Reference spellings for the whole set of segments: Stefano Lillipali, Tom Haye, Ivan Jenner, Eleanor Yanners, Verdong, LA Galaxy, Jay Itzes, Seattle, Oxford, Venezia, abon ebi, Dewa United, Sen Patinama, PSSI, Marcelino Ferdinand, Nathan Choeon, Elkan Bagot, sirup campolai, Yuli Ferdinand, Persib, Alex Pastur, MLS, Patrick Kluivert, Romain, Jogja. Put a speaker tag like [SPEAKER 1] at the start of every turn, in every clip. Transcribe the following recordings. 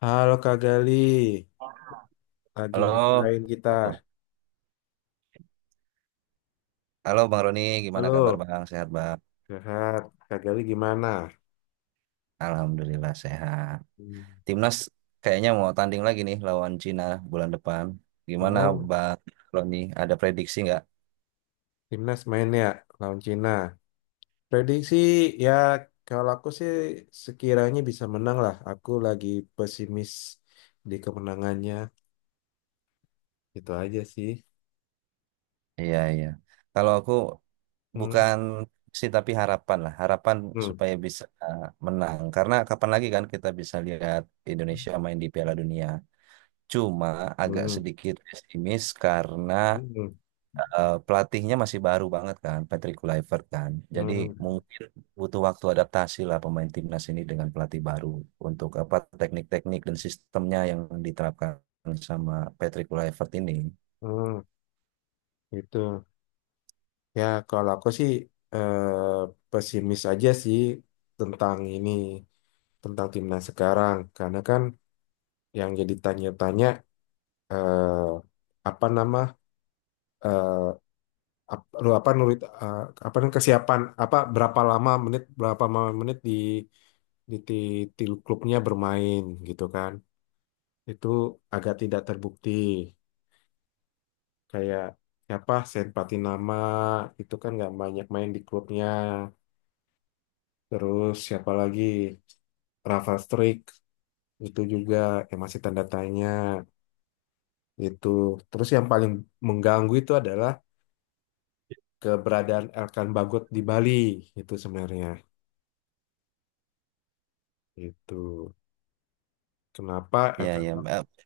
[SPEAKER 1] Halo Kak Gali, lagi
[SPEAKER 2] Halo,
[SPEAKER 1] ngapain kita?
[SPEAKER 2] halo, halo Bang Roni, gimana kabar
[SPEAKER 1] Halo,
[SPEAKER 2] Bang? Sehat Bang?
[SPEAKER 1] sehat. Kak Gali gimana?
[SPEAKER 2] Alhamdulillah sehat.
[SPEAKER 1] Hmm.
[SPEAKER 2] Timnas kayaknya mau tanding lagi nih lawan Cina bulan depan. Gimana
[SPEAKER 1] Oh,
[SPEAKER 2] Bang Roni? Ada prediksi nggak?
[SPEAKER 1] timnas main ya lawan Cina. Prediksi ya, kalau aku sih sekiranya bisa menang lah. Aku lagi pesimis di kemenangannya. Itu aja sih.
[SPEAKER 2] Iya iya. Kalau aku
[SPEAKER 1] Hmm.
[SPEAKER 2] bukan sih tapi harapan lah, harapan
[SPEAKER 1] Hmm.
[SPEAKER 2] supaya bisa menang. Karena kapan lagi kan kita bisa lihat Indonesia main di Piala Dunia. Cuma agak
[SPEAKER 1] Hmm.
[SPEAKER 2] sedikit pesimis karena
[SPEAKER 1] Hmm.
[SPEAKER 2] pelatihnya masih baru banget kan, Patrick Kluivert kan. Jadi
[SPEAKER 1] Hmm.
[SPEAKER 2] mungkin butuh waktu adaptasi lah pemain timnas ini dengan pelatih baru untuk apa teknik-teknik dan sistemnya yang diterapkan sama Patrick Kluivert ini.
[SPEAKER 1] Hmm. Itu. Ya, kalau aku sih pesimis aja sih tentang ini, tentang timnas sekarang. Karena kan yang jadi tanya-tanya eh, apa nama eh, lu apa nulit apa namanya, kesiapan apa berapa lama menit di ti ti- klubnya bermain gitu kan. Itu agak tidak terbukti. Kayak siapa Sen Patinama, itu kan nggak banyak main di klubnya. Terus siapa lagi? Rafa Strik itu juga yang masih tanda tanya itu. Terus yang paling mengganggu itu adalah keberadaan Elkan Bagot di Bali itu sebenarnya itu. Kenapa
[SPEAKER 2] Ya
[SPEAKER 1] Elkan
[SPEAKER 2] ya.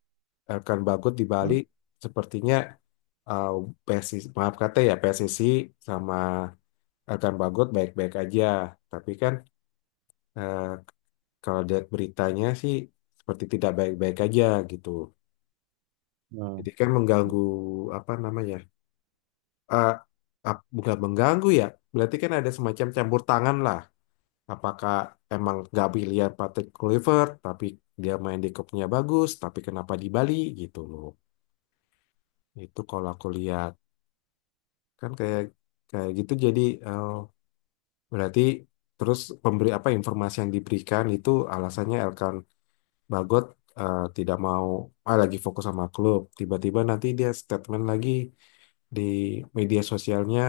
[SPEAKER 1] Elkan Bagot di Bali
[SPEAKER 2] hmm,
[SPEAKER 1] sepertinya, uh, PSSI, maaf kata ya, PSSI sama Elkan Bagot baik-baik aja, tapi kan eh, kalau lihat beritanya sih seperti tidak baik-baik aja gitu.
[SPEAKER 2] hmm.
[SPEAKER 1] Jadi kan mengganggu apa namanya? eh bukan mengganggu ya. Berarti kan ada semacam campur tangan lah. Apakah emang nggak pilihan Patrick Kluivert, tapi dia main di klubnya bagus, tapi kenapa di Bali gitu loh. Itu kalau aku lihat kan kayak kayak gitu, jadi eh, berarti terus pemberi apa informasi yang diberikan itu alasannya Elkan Bagot tidak mau, ah, lagi fokus sama klub. Tiba-tiba nanti dia statement lagi di media sosialnya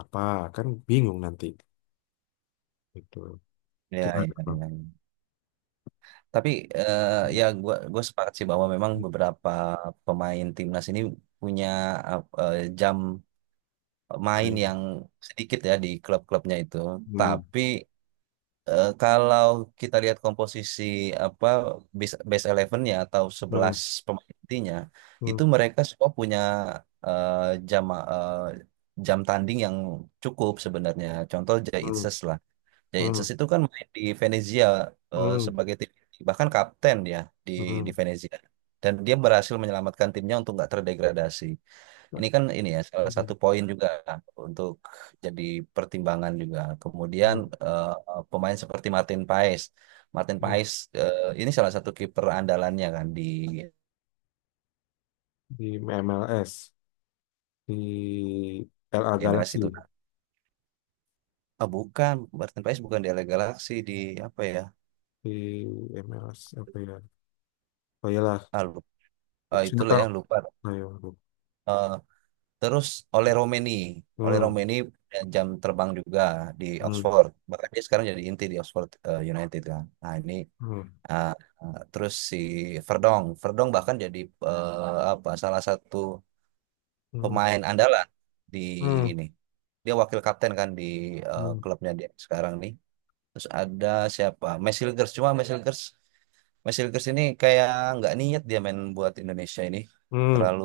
[SPEAKER 1] apa, kan bingung nanti itu
[SPEAKER 2] Ya,
[SPEAKER 1] gimana
[SPEAKER 2] ya,
[SPEAKER 1] bang.
[SPEAKER 2] ya. Tapi eh, ya
[SPEAKER 1] Hmm.
[SPEAKER 2] gua sepakat sih bahwa memang
[SPEAKER 1] Hmm.
[SPEAKER 2] beberapa pemain timnas ini punya jam main
[SPEAKER 1] Baik.
[SPEAKER 2] yang sedikit ya di klub-klubnya itu.
[SPEAKER 1] Hmm.
[SPEAKER 2] Tapi kalau kita lihat komposisi apa base base 11-nya atau sebelas
[SPEAKER 1] Hmm.
[SPEAKER 2] pemain intinya,
[SPEAKER 1] Hmm.
[SPEAKER 2] itu mereka semua punya eh, jam eh, jam tanding yang cukup sebenarnya. Contoh Jay
[SPEAKER 1] Hmm.
[SPEAKER 2] Itzes lah. Jay Itzes
[SPEAKER 1] Hmm.
[SPEAKER 2] itu kan main di Venezia
[SPEAKER 1] Hmm.
[SPEAKER 2] sebagai tim inti, bahkan kapten dia di
[SPEAKER 1] Hmm.
[SPEAKER 2] di Venezia. Dan dia berhasil menyelamatkan timnya untuk nggak terdegradasi.
[SPEAKER 1] Nah,
[SPEAKER 2] Ini kan ini ya salah satu
[SPEAKER 1] Hmm.
[SPEAKER 2] poin juga untuk jadi pertimbangan juga. Kemudian
[SPEAKER 1] Hmm.
[SPEAKER 2] eh, pemain seperti Martin Paes, Martin
[SPEAKER 1] Hmm.
[SPEAKER 2] Paes ini salah satu kiper andalannya kan di
[SPEAKER 1] Di MLS, di LA
[SPEAKER 2] MLS
[SPEAKER 1] Galaxy,
[SPEAKER 2] itu. Ah, bukan, Martin Paes bukan di LA Galaxy di apa ya?
[SPEAKER 1] di MLS apa ya, oh iyalah,
[SPEAKER 2] Ah, lupa, Ah, itulah ya
[SPEAKER 1] Seattle,
[SPEAKER 2] lupa.
[SPEAKER 1] ayo.
[SPEAKER 2] Eh, terus oleh Romeni, oleh
[SPEAKER 1] Hmm.
[SPEAKER 2] Romeni punya jam terbang juga di
[SPEAKER 1] Hmm.
[SPEAKER 2] Oxford. Bahkan dia sekarang jadi inti di Oxford United kan. Nah ini
[SPEAKER 1] Hmm.
[SPEAKER 2] Ah, ah, terus si Verdong, Verdong bahkan jadi apa salah satu
[SPEAKER 1] Hmm.
[SPEAKER 2] pemain andalan di
[SPEAKER 1] Hmm.
[SPEAKER 2] ini. Dia wakil kapten kan di
[SPEAKER 1] Hmm.
[SPEAKER 2] klubnya dia sekarang nih. Terus ada siapa? Mesilgers cuma Mesilgers Mesilgers ini kayak nggak niat dia main buat Indonesia ini.
[SPEAKER 1] Hmm.
[SPEAKER 2] Terlalu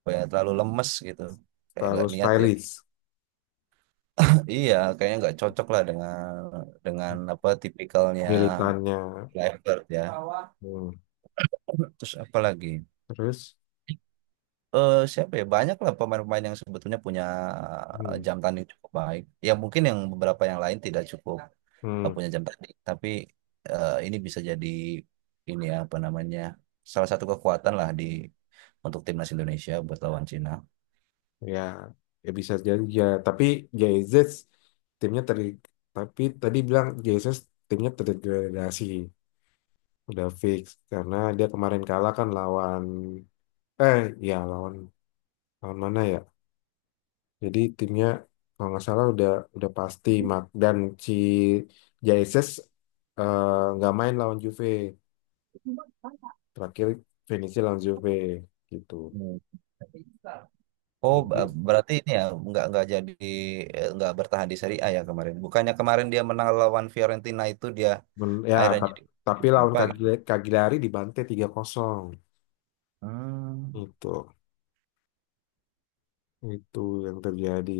[SPEAKER 2] apa ya, terlalu lemes gitu. Kayak nggak
[SPEAKER 1] Terus
[SPEAKER 2] niat dia.
[SPEAKER 1] stylish
[SPEAKER 2] Iya, kayaknya nggak cocok lah dengan apa tipikalnya
[SPEAKER 1] militannya.
[SPEAKER 2] Kluivert ya.
[SPEAKER 1] Hmm.
[SPEAKER 2] Terus apa lagi?
[SPEAKER 1] Terus.
[SPEAKER 2] Siapa ya banyak lah pemain-pemain yang sebetulnya punya
[SPEAKER 1] Hmm.
[SPEAKER 2] jam tanding cukup baik. Ya mungkin yang beberapa yang lain tidak cukup
[SPEAKER 1] Hmm.
[SPEAKER 2] punya jam tanding, tapi ini bisa jadi ini ya, apa namanya salah satu kekuatan lah di untuk timnas Indonesia buat lawan Cina.
[SPEAKER 1] Ya, ya bisa jadi ya. Tapi JZ timnya ter tapi tadi bilang JZ timnya terdegradasi udah fix, karena dia kemarin kalah kan lawan eh ya, lawan, mana ya? Jadi timnya kalau nggak salah udah, pasti mak, dan si JZ eh, nggak main lawan Juve, terakhir finishnya lawan Juve gitu.
[SPEAKER 2] Hmm. Oh, ba-
[SPEAKER 1] Jadi
[SPEAKER 2] berarti ini ya nggak jadi nggak bertahan di Serie A ya kemarin. Bukannya kemarin dia menang lawan Fiorentina itu dia
[SPEAKER 1] ya,
[SPEAKER 2] akhirnya jadi
[SPEAKER 1] tapi lawan
[SPEAKER 2] berapa gitu?
[SPEAKER 1] Cagliari Cagliari dibantai 3-0
[SPEAKER 2] Hmm,
[SPEAKER 1] itu. Itu yang terjadi.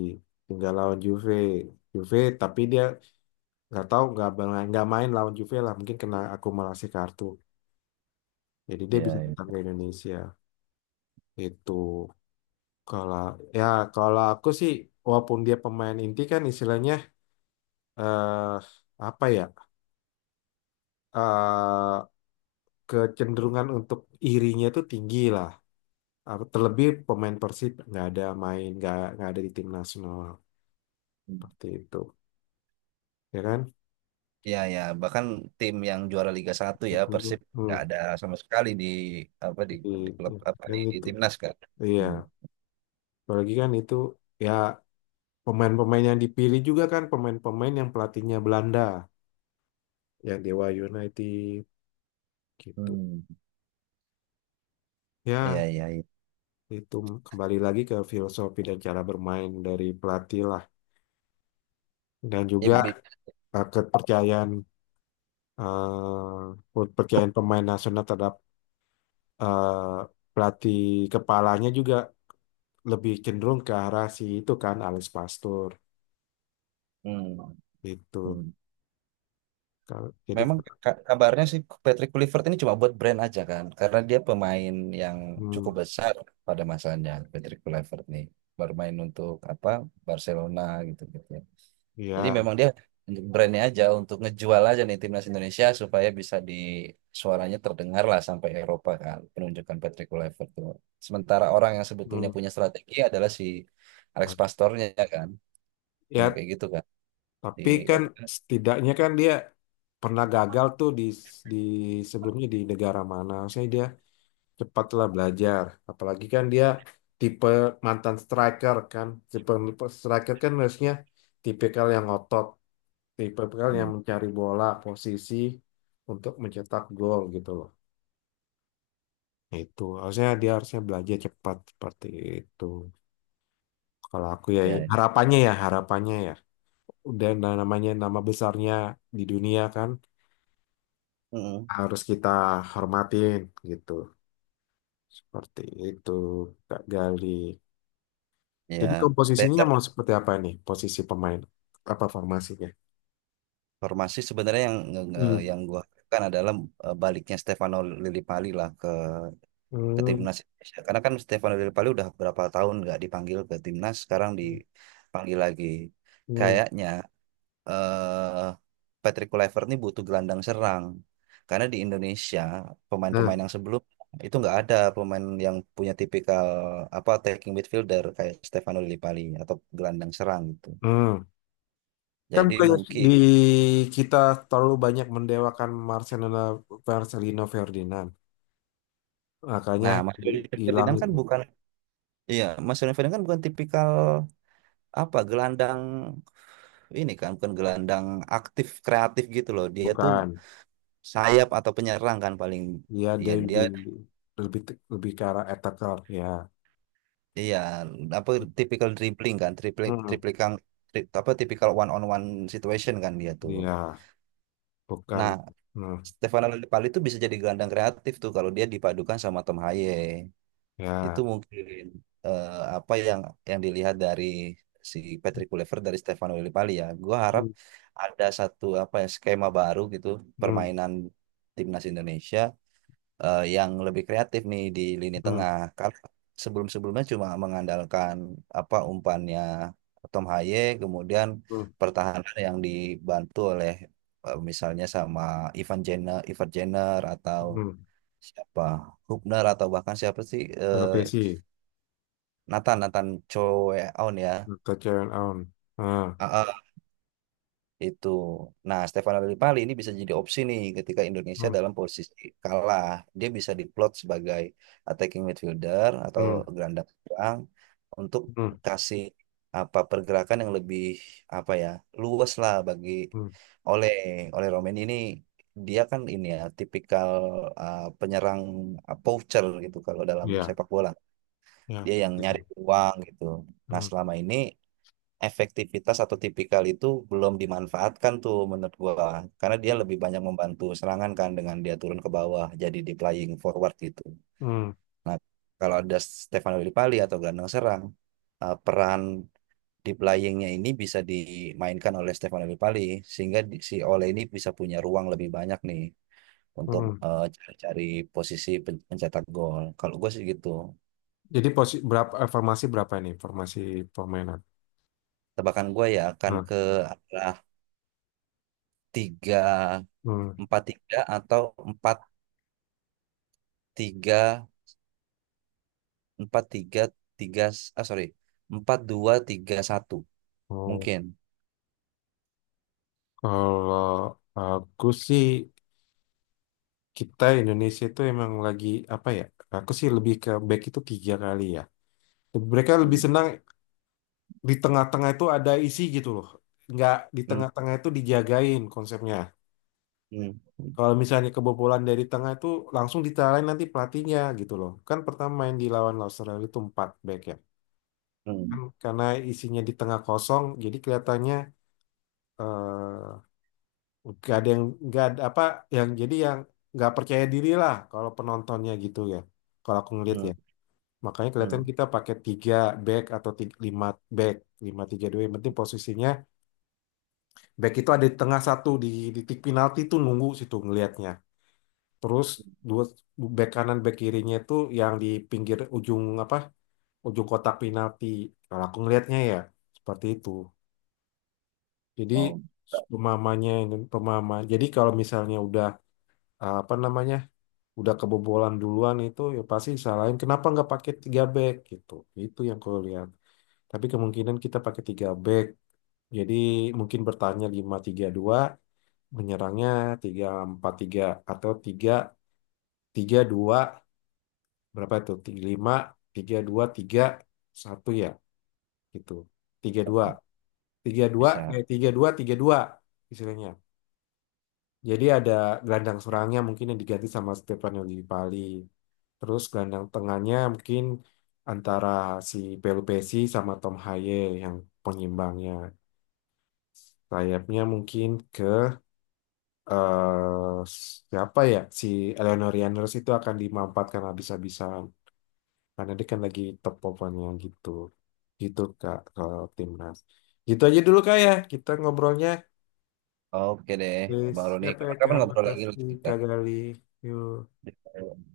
[SPEAKER 1] Tinggal lawan Juve. Juve, tapi dia nggak tahu, nggak main lawan Juve lah, mungkin kena akumulasi kartu. Jadi dia bisa
[SPEAKER 2] ya,
[SPEAKER 1] datang ke Indonesia. Itu kalau, ya, kalau aku sih walaupun dia pemain inti kan istilahnya, eh apa ya, eh kecenderungan untuk irinya itu tinggi lah. Apa, terlebih pemain Persib nggak ada main, nggak ada di tim nasional
[SPEAKER 2] ya.
[SPEAKER 1] seperti itu. Ya kan?
[SPEAKER 2] Iya ya, bahkan tim yang juara Liga Satu ya
[SPEAKER 1] Itu.
[SPEAKER 2] Persib nggak
[SPEAKER 1] Hmm.
[SPEAKER 2] ada sama sekali di apa
[SPEAKER 1] Gitu
[SPEAKER 2] di klub apa
[SPEAKER 1] kan,
[SPEAKER 2] di
[SPEAKER 1] itu
[SPEAKER 2] timnas kan.
[SPEAKER 1] iya,
[SPEAKER 2] Hmm.
[SPEAKER 1] apalagi kan itu, ya, pemain-pemain yang dipilih juga kan pemain-pemain yang pelatihnya Belanda, yang Dewa United gitu
[SPEAKER 2] Hmm. Iya
[SPEAKER 1] ya.
[SPEAKER 2] iya iya.
[SPEAKER 1] Itu kembali lagi ke filosofi dan cara bermain dari pelatih lah, dan
[SPEAKER 2] Ya,
[SPEAKER 1] juga
[SPEAKER 2] bi-
[SPEAKER 1] eh, kepercayaan eh, kepercayaan pemain nasional terhadap pelatih kepalanya, juga lebih cenderung ke arah si itu kan, Alex Pastur
[SPEAKER 2] hmm.
[SPEAKER 1] itu.
[SPEAKER 2] Hmm.
[SPEAKER 1] Jadi,
[SPEAKER 2] Memang ka- kabarnya sih Patrick Kluivert ini cuma buat brand aja kan, karena dia pemain yang
[SPEAKER 1] hmm,
[SPEAKER 2] cukup besar pada masanya Patrick Kluivert nih bermain untuk apa Barcelona gitu gitu. Jadi
[SPEAKER 1] ya.
[SPEAKER 2] memang dia untuk brandnya aja, untuk ngejual aja nih timnas Indonesia supaya bisa di suaranya terdengar lah sampai Eropa kan penunjukan Patrick Kluivert tuh. Sementara orang yang sebetulnya punya strategi adalah si Alex Pastornya ya kan, sama
[SPEAKER 1] Ya,
[SPEAKER 2] kayak gitu kan di
[SPEAKER 1] tapi kan
[SPEAKER 2] apa?
[SPEAKER 1] setidaknya kan dia pernah gagal tuh di di sebelumnya, di negara mana. Saya, dia cepatlah belajar. Apalagi kan dia tipe mantan striker kan. Tipe striker kan harusnya tipikal yang ngotot, tipikal yang
[SPEAKER 2] Hmm,
[SPEAKER 1] mencari bola posisi untuk mencetak gol gitu loh. Nah, itu harusnya dia harusnya belajar cepat seperti itu. Kalau aku ya,
[SPEAKER 2] ya, ya.
[SPEAKER 1] harapannya ya, harapannya ya. Dan namanya, nama besarnya di dunia kan,
[SPEAKER 2] Mm-mm.
[SPEAKER 1] harus kita hormatin gitu. Seperti itu, Kak Gali. Jadi
[SPEAKER 2] Ya. Dan
[SPEAKER 1] komposisinya mau seperti apa nih? Posisi pemain apa formasinya?
[SPEAKER 2] formasi sebenarnya yang
[SPEAKER 1] Hmm.
[SPEAKER 2] yang gua harapkan adalah baliknya Stefano Lillipali lah. Ke
[SPEAKER 1] Hmm.
[SPEAKER 2] timnas Indonesia. Karena kan Stefano Del Piero udah berapa tahun nggak dipanggil ke timnas, sekarang dipanggil lagi.
[SPEAKER 1] Hmm.
[SPEAKER 2] Kayaknya eh Patrick Kluivert nih butuh gelandang serang. Karena di Indonesia
[SPEAKER 1] Nah,
[SPEAKER 2] pemain-pemain yang sebelum itu nggak ada pemain yang punya tipikal apa attacking midfielder kayak Stefano Del Piero atau gelandang serang gitu.
[SPEAKER 1] hmm. Kan
[SPEAKER 2] Jadi
[SPEAKER 1] bukannya
[SPEAKER 2] mungkin
[SPEAKER 1] di kita terlalu banyak mendewakan Marcelino, Ferdinand. Makanya
[SPEAKER 2] Nah, Mas Yuli
[SPEAKER 1] hilang
[SPEAKER 2] Ferdinand kan
[SPEAKER 1] itu.
[SPEAKER 2] bukan, iya, Mas Yuli Ferdinand kan bukan tipikal apa gelandang ini kan bukan gelandang aktif kreatif gitu loh. Dia tuh
[SPEAKER 1] Bukan.
[SPEAKER 2] sayap atau penyerang kan paling
[SPEAKER 1] Dia
[SPEAKER 2] ya
[SPEAKER 1] dia
[SPEAKER 2] dia
[SPEAKER 1] lebih, lebih lebih ke arah attacker ya.
[SPEAKER 2] iya apa tipikal dribbling kan, triplik
[SPEAKER 1] Hmm.
[SPEAKER 2] triplikan apa tipikal one on one situation kan dia tuh.
[SPEAKER 1] Iya, bukan.
[SPEAKER 2] Nah,
[SPEAKER 1] Hmm,
[SPEAKER 2] Stefano Lillipali itu bisa jadi gelandang kreatif tuh kalau dia dipadukan sama Tom Haye. Itu
[SPEAKER 1] ya.
[SPEAKER 2] mungkin eh, apa yang dilihat dari si Patrick Kluivert dari Stefano Lillipali ya. Gua harap
[SPEAKER 1] Hmm,
[SPEAKER 2] ada satu apa ya skema baru gitu
[SPEAKER 1] hmm,
[SPEAKER 2] permainan timnas Indonesia yang lebih kreatif nih di lini
[SPEAKER 1] hmm,
[SPEAKER 2] tengah. Karena sebelum-sebelumnya cuma mengandalkan apa umpannya Tom Haye, kemudian
[SPEAKER 1] hmm,
[SPEAKER 2] pertahanan yang dibantu oleh misalnya sama Ivan Jenner, Ivan Jenner atau
[SPEAKER 1] hmm.
[SPEAKER 2] siapa Hubner atau bahkan siapa sih
[SPEAKER 1] LPC,
[SPEAKER 2] Nathan Nathan Choeon ya.
[SPEAKER 1] kecewaan awan. Ah,
[SPEAKER 2] Ah, ah. Itu. Nah, Stefano Lillipali ini bisa jadi opsi nih ketika Indonesia
[SPEAKER 1] hmm,
[SPEAKER 2] dalam posisi kalah. Dia bisa diplot sebagai attacking midfielder atau
[SPEAKER 1] hmm,
[SPEAKER 2] gelandang serang untuk
[SPEAKER 1] hmm,
[SPEAKER 2] kasih apa pergerakan yang lebih apa ya luas lah bagi
[SPEAKER 1] hmm.
[SPEAKER 2] oleh oleh Romain ini dia kan ini ya tipikal penyerang poacher gitu kalau dalam
[SPEAKER 1] Ya,
[SPEAKER 2] sepak bola
[SPEAKER 1] ya,
[SPEAKER 2] dia yang
[SPEAKER 1] seperti itu.
[SPEAKER 2] nyari uang gitu. Nah
[SPEAKER 1] Hmm,
[SPEAKER 2] selama ini efektivitas atau tipikal itu belum dimanfaatkan tuh menurut gua karena dia lebih banyak membantu serangan kan dengan dia turun ke bawah jadi di playing forward gitu.
[SPEAKER 1] hmm,
[SPEAKER 2] Nah, kalau ada Stefano Lillipali atau gelandang serang peran di playingnya ini bisa dimainkan oleh Stefano Lillipali sehingga si Ole ini bisa punya ruang lebih banyak nih untuk
[SPEAKER 1] hmm.
[SPEAKER 2] cari-cari posisi pencetak gol. Kalau gue sih gitu.
[SPEAKER 1] Jadi posisi berapa, formasi berapa ini? Formasi permainan.
[SPEAKER 2] Tebakan gue ya akan
[SPEAKER 1] Nah,
[SPEAKER 2] ke arah tiga
[SPEAKER 1] hmm.
[SPEAKER 2] empat tiga atau empat tiga empat tiga tiga ah sorry empat dua tiga satu
[SPEAKER 1] Oh,
[SPEAKER 2] mungkin
[SPEAKER 1] kalau aku sih kita Indonesia itu emang lagi apa ya? Aku sih lebih ke back itu tiga kali ya. Mereka lebih
[SPEAKER 2] hmm.
[SPEAKER 1] senang di tengah-tengah itu ada isi gitu loh. Nggak, di
[SPEAKER 2] Hmm.
[SPEAKER 1] tengah-tengah itu dijagain konsepnya.
[SPEAKER 2] Hmm.
[SPEAKER 1] Kalau misalnya kebobolan dari tengah itu, langsung ditarain nanti pelatihnya gitu loh. Kan pertama main di lawan Australia itu 4 back ya.
[SPEAKER 2] Hmm.
[SPEAKER 1] Kan karena isinya di tengah kosong jadi kelihatannya eh, nggak ada yang, nggak ada apa yang jadi yang nggak percaya diri lah kalau penontonnya gitu ya. Kalau aku ngeliat
[SPEAKER 2] Hmm.
[SPEAKER 1] ya. Makanya kelihatan
[SPEAKER 2] Hmm.
[SPEAKER 1] kita pakai tiga back atau tiga, lima back, 5 3 2. Yang penting posisinya, back itu ada di tengah, satu di titik penalti tuh nunggu situ ngelihatnya. Terus dua back, kanan back kirinya itu yang di pinggir ujung apa, ujung kotak penalti. Kalau aku ngelihatnya ya seperti itu. Jadi
[SPEAKER 2] Oh, tak
[SPEAKER 1] pemahamannya, ini pemahaman. Jadi kalau misalnya udah apa namanya, udah kebobolan duluan itu ya pasti salahin kenapa nggak pakai tiga back gitu. Itu yang aku lihat. Tapi kemungkinan kita pakai tiga back. Jadi mungkin bertanya lima tiga dua, menyerangnya tiga empat tiga, atau tiga tiga dua, berapa itu? Lima tiga dua, tiga satu, ya gitu. Tiga
[SPEAKER 2] bisa
[SPEAKER 1] dua,
[SPEAKER 2] Kak.
[SPEAKER 1] tiga dua,
[SPEAKER 2] Bisa
[SPEAKER 1] tiga dua, tiga dua istilahnya. Jadi ada gelandang serangnya mungkin yang diganti sama Stefano Lillipali. Terus gelandang tengahnya mungkin antara si Belu Besi sama Tom Haye yang penyimbangnya. Sayapnya mungkin ke, eh siapa ya, si Eleanor Yanners itu akan dimampatkan habis-habisan karena dia kan lagi top performanya gitu. Gitu kak, kalau timnas gitu aja dulu kak ya kita ngobrolnya.
[SPEAKER 2] oke deh
[SPEAKER 1] Please.
[SPEAKER 2] Bang Roni
[SPEAKER 1] Siapa ya
[SPEAKER 2] kapan-kapan
[SPEAKER 1] kak,
[SPEAKER 2] ngobrol lagi
[SPEAKER 1] makasih
[SPEAKER 2] lah
[SPEAKER 1] kak Gali, yuk.
[SPEAKER 2] kita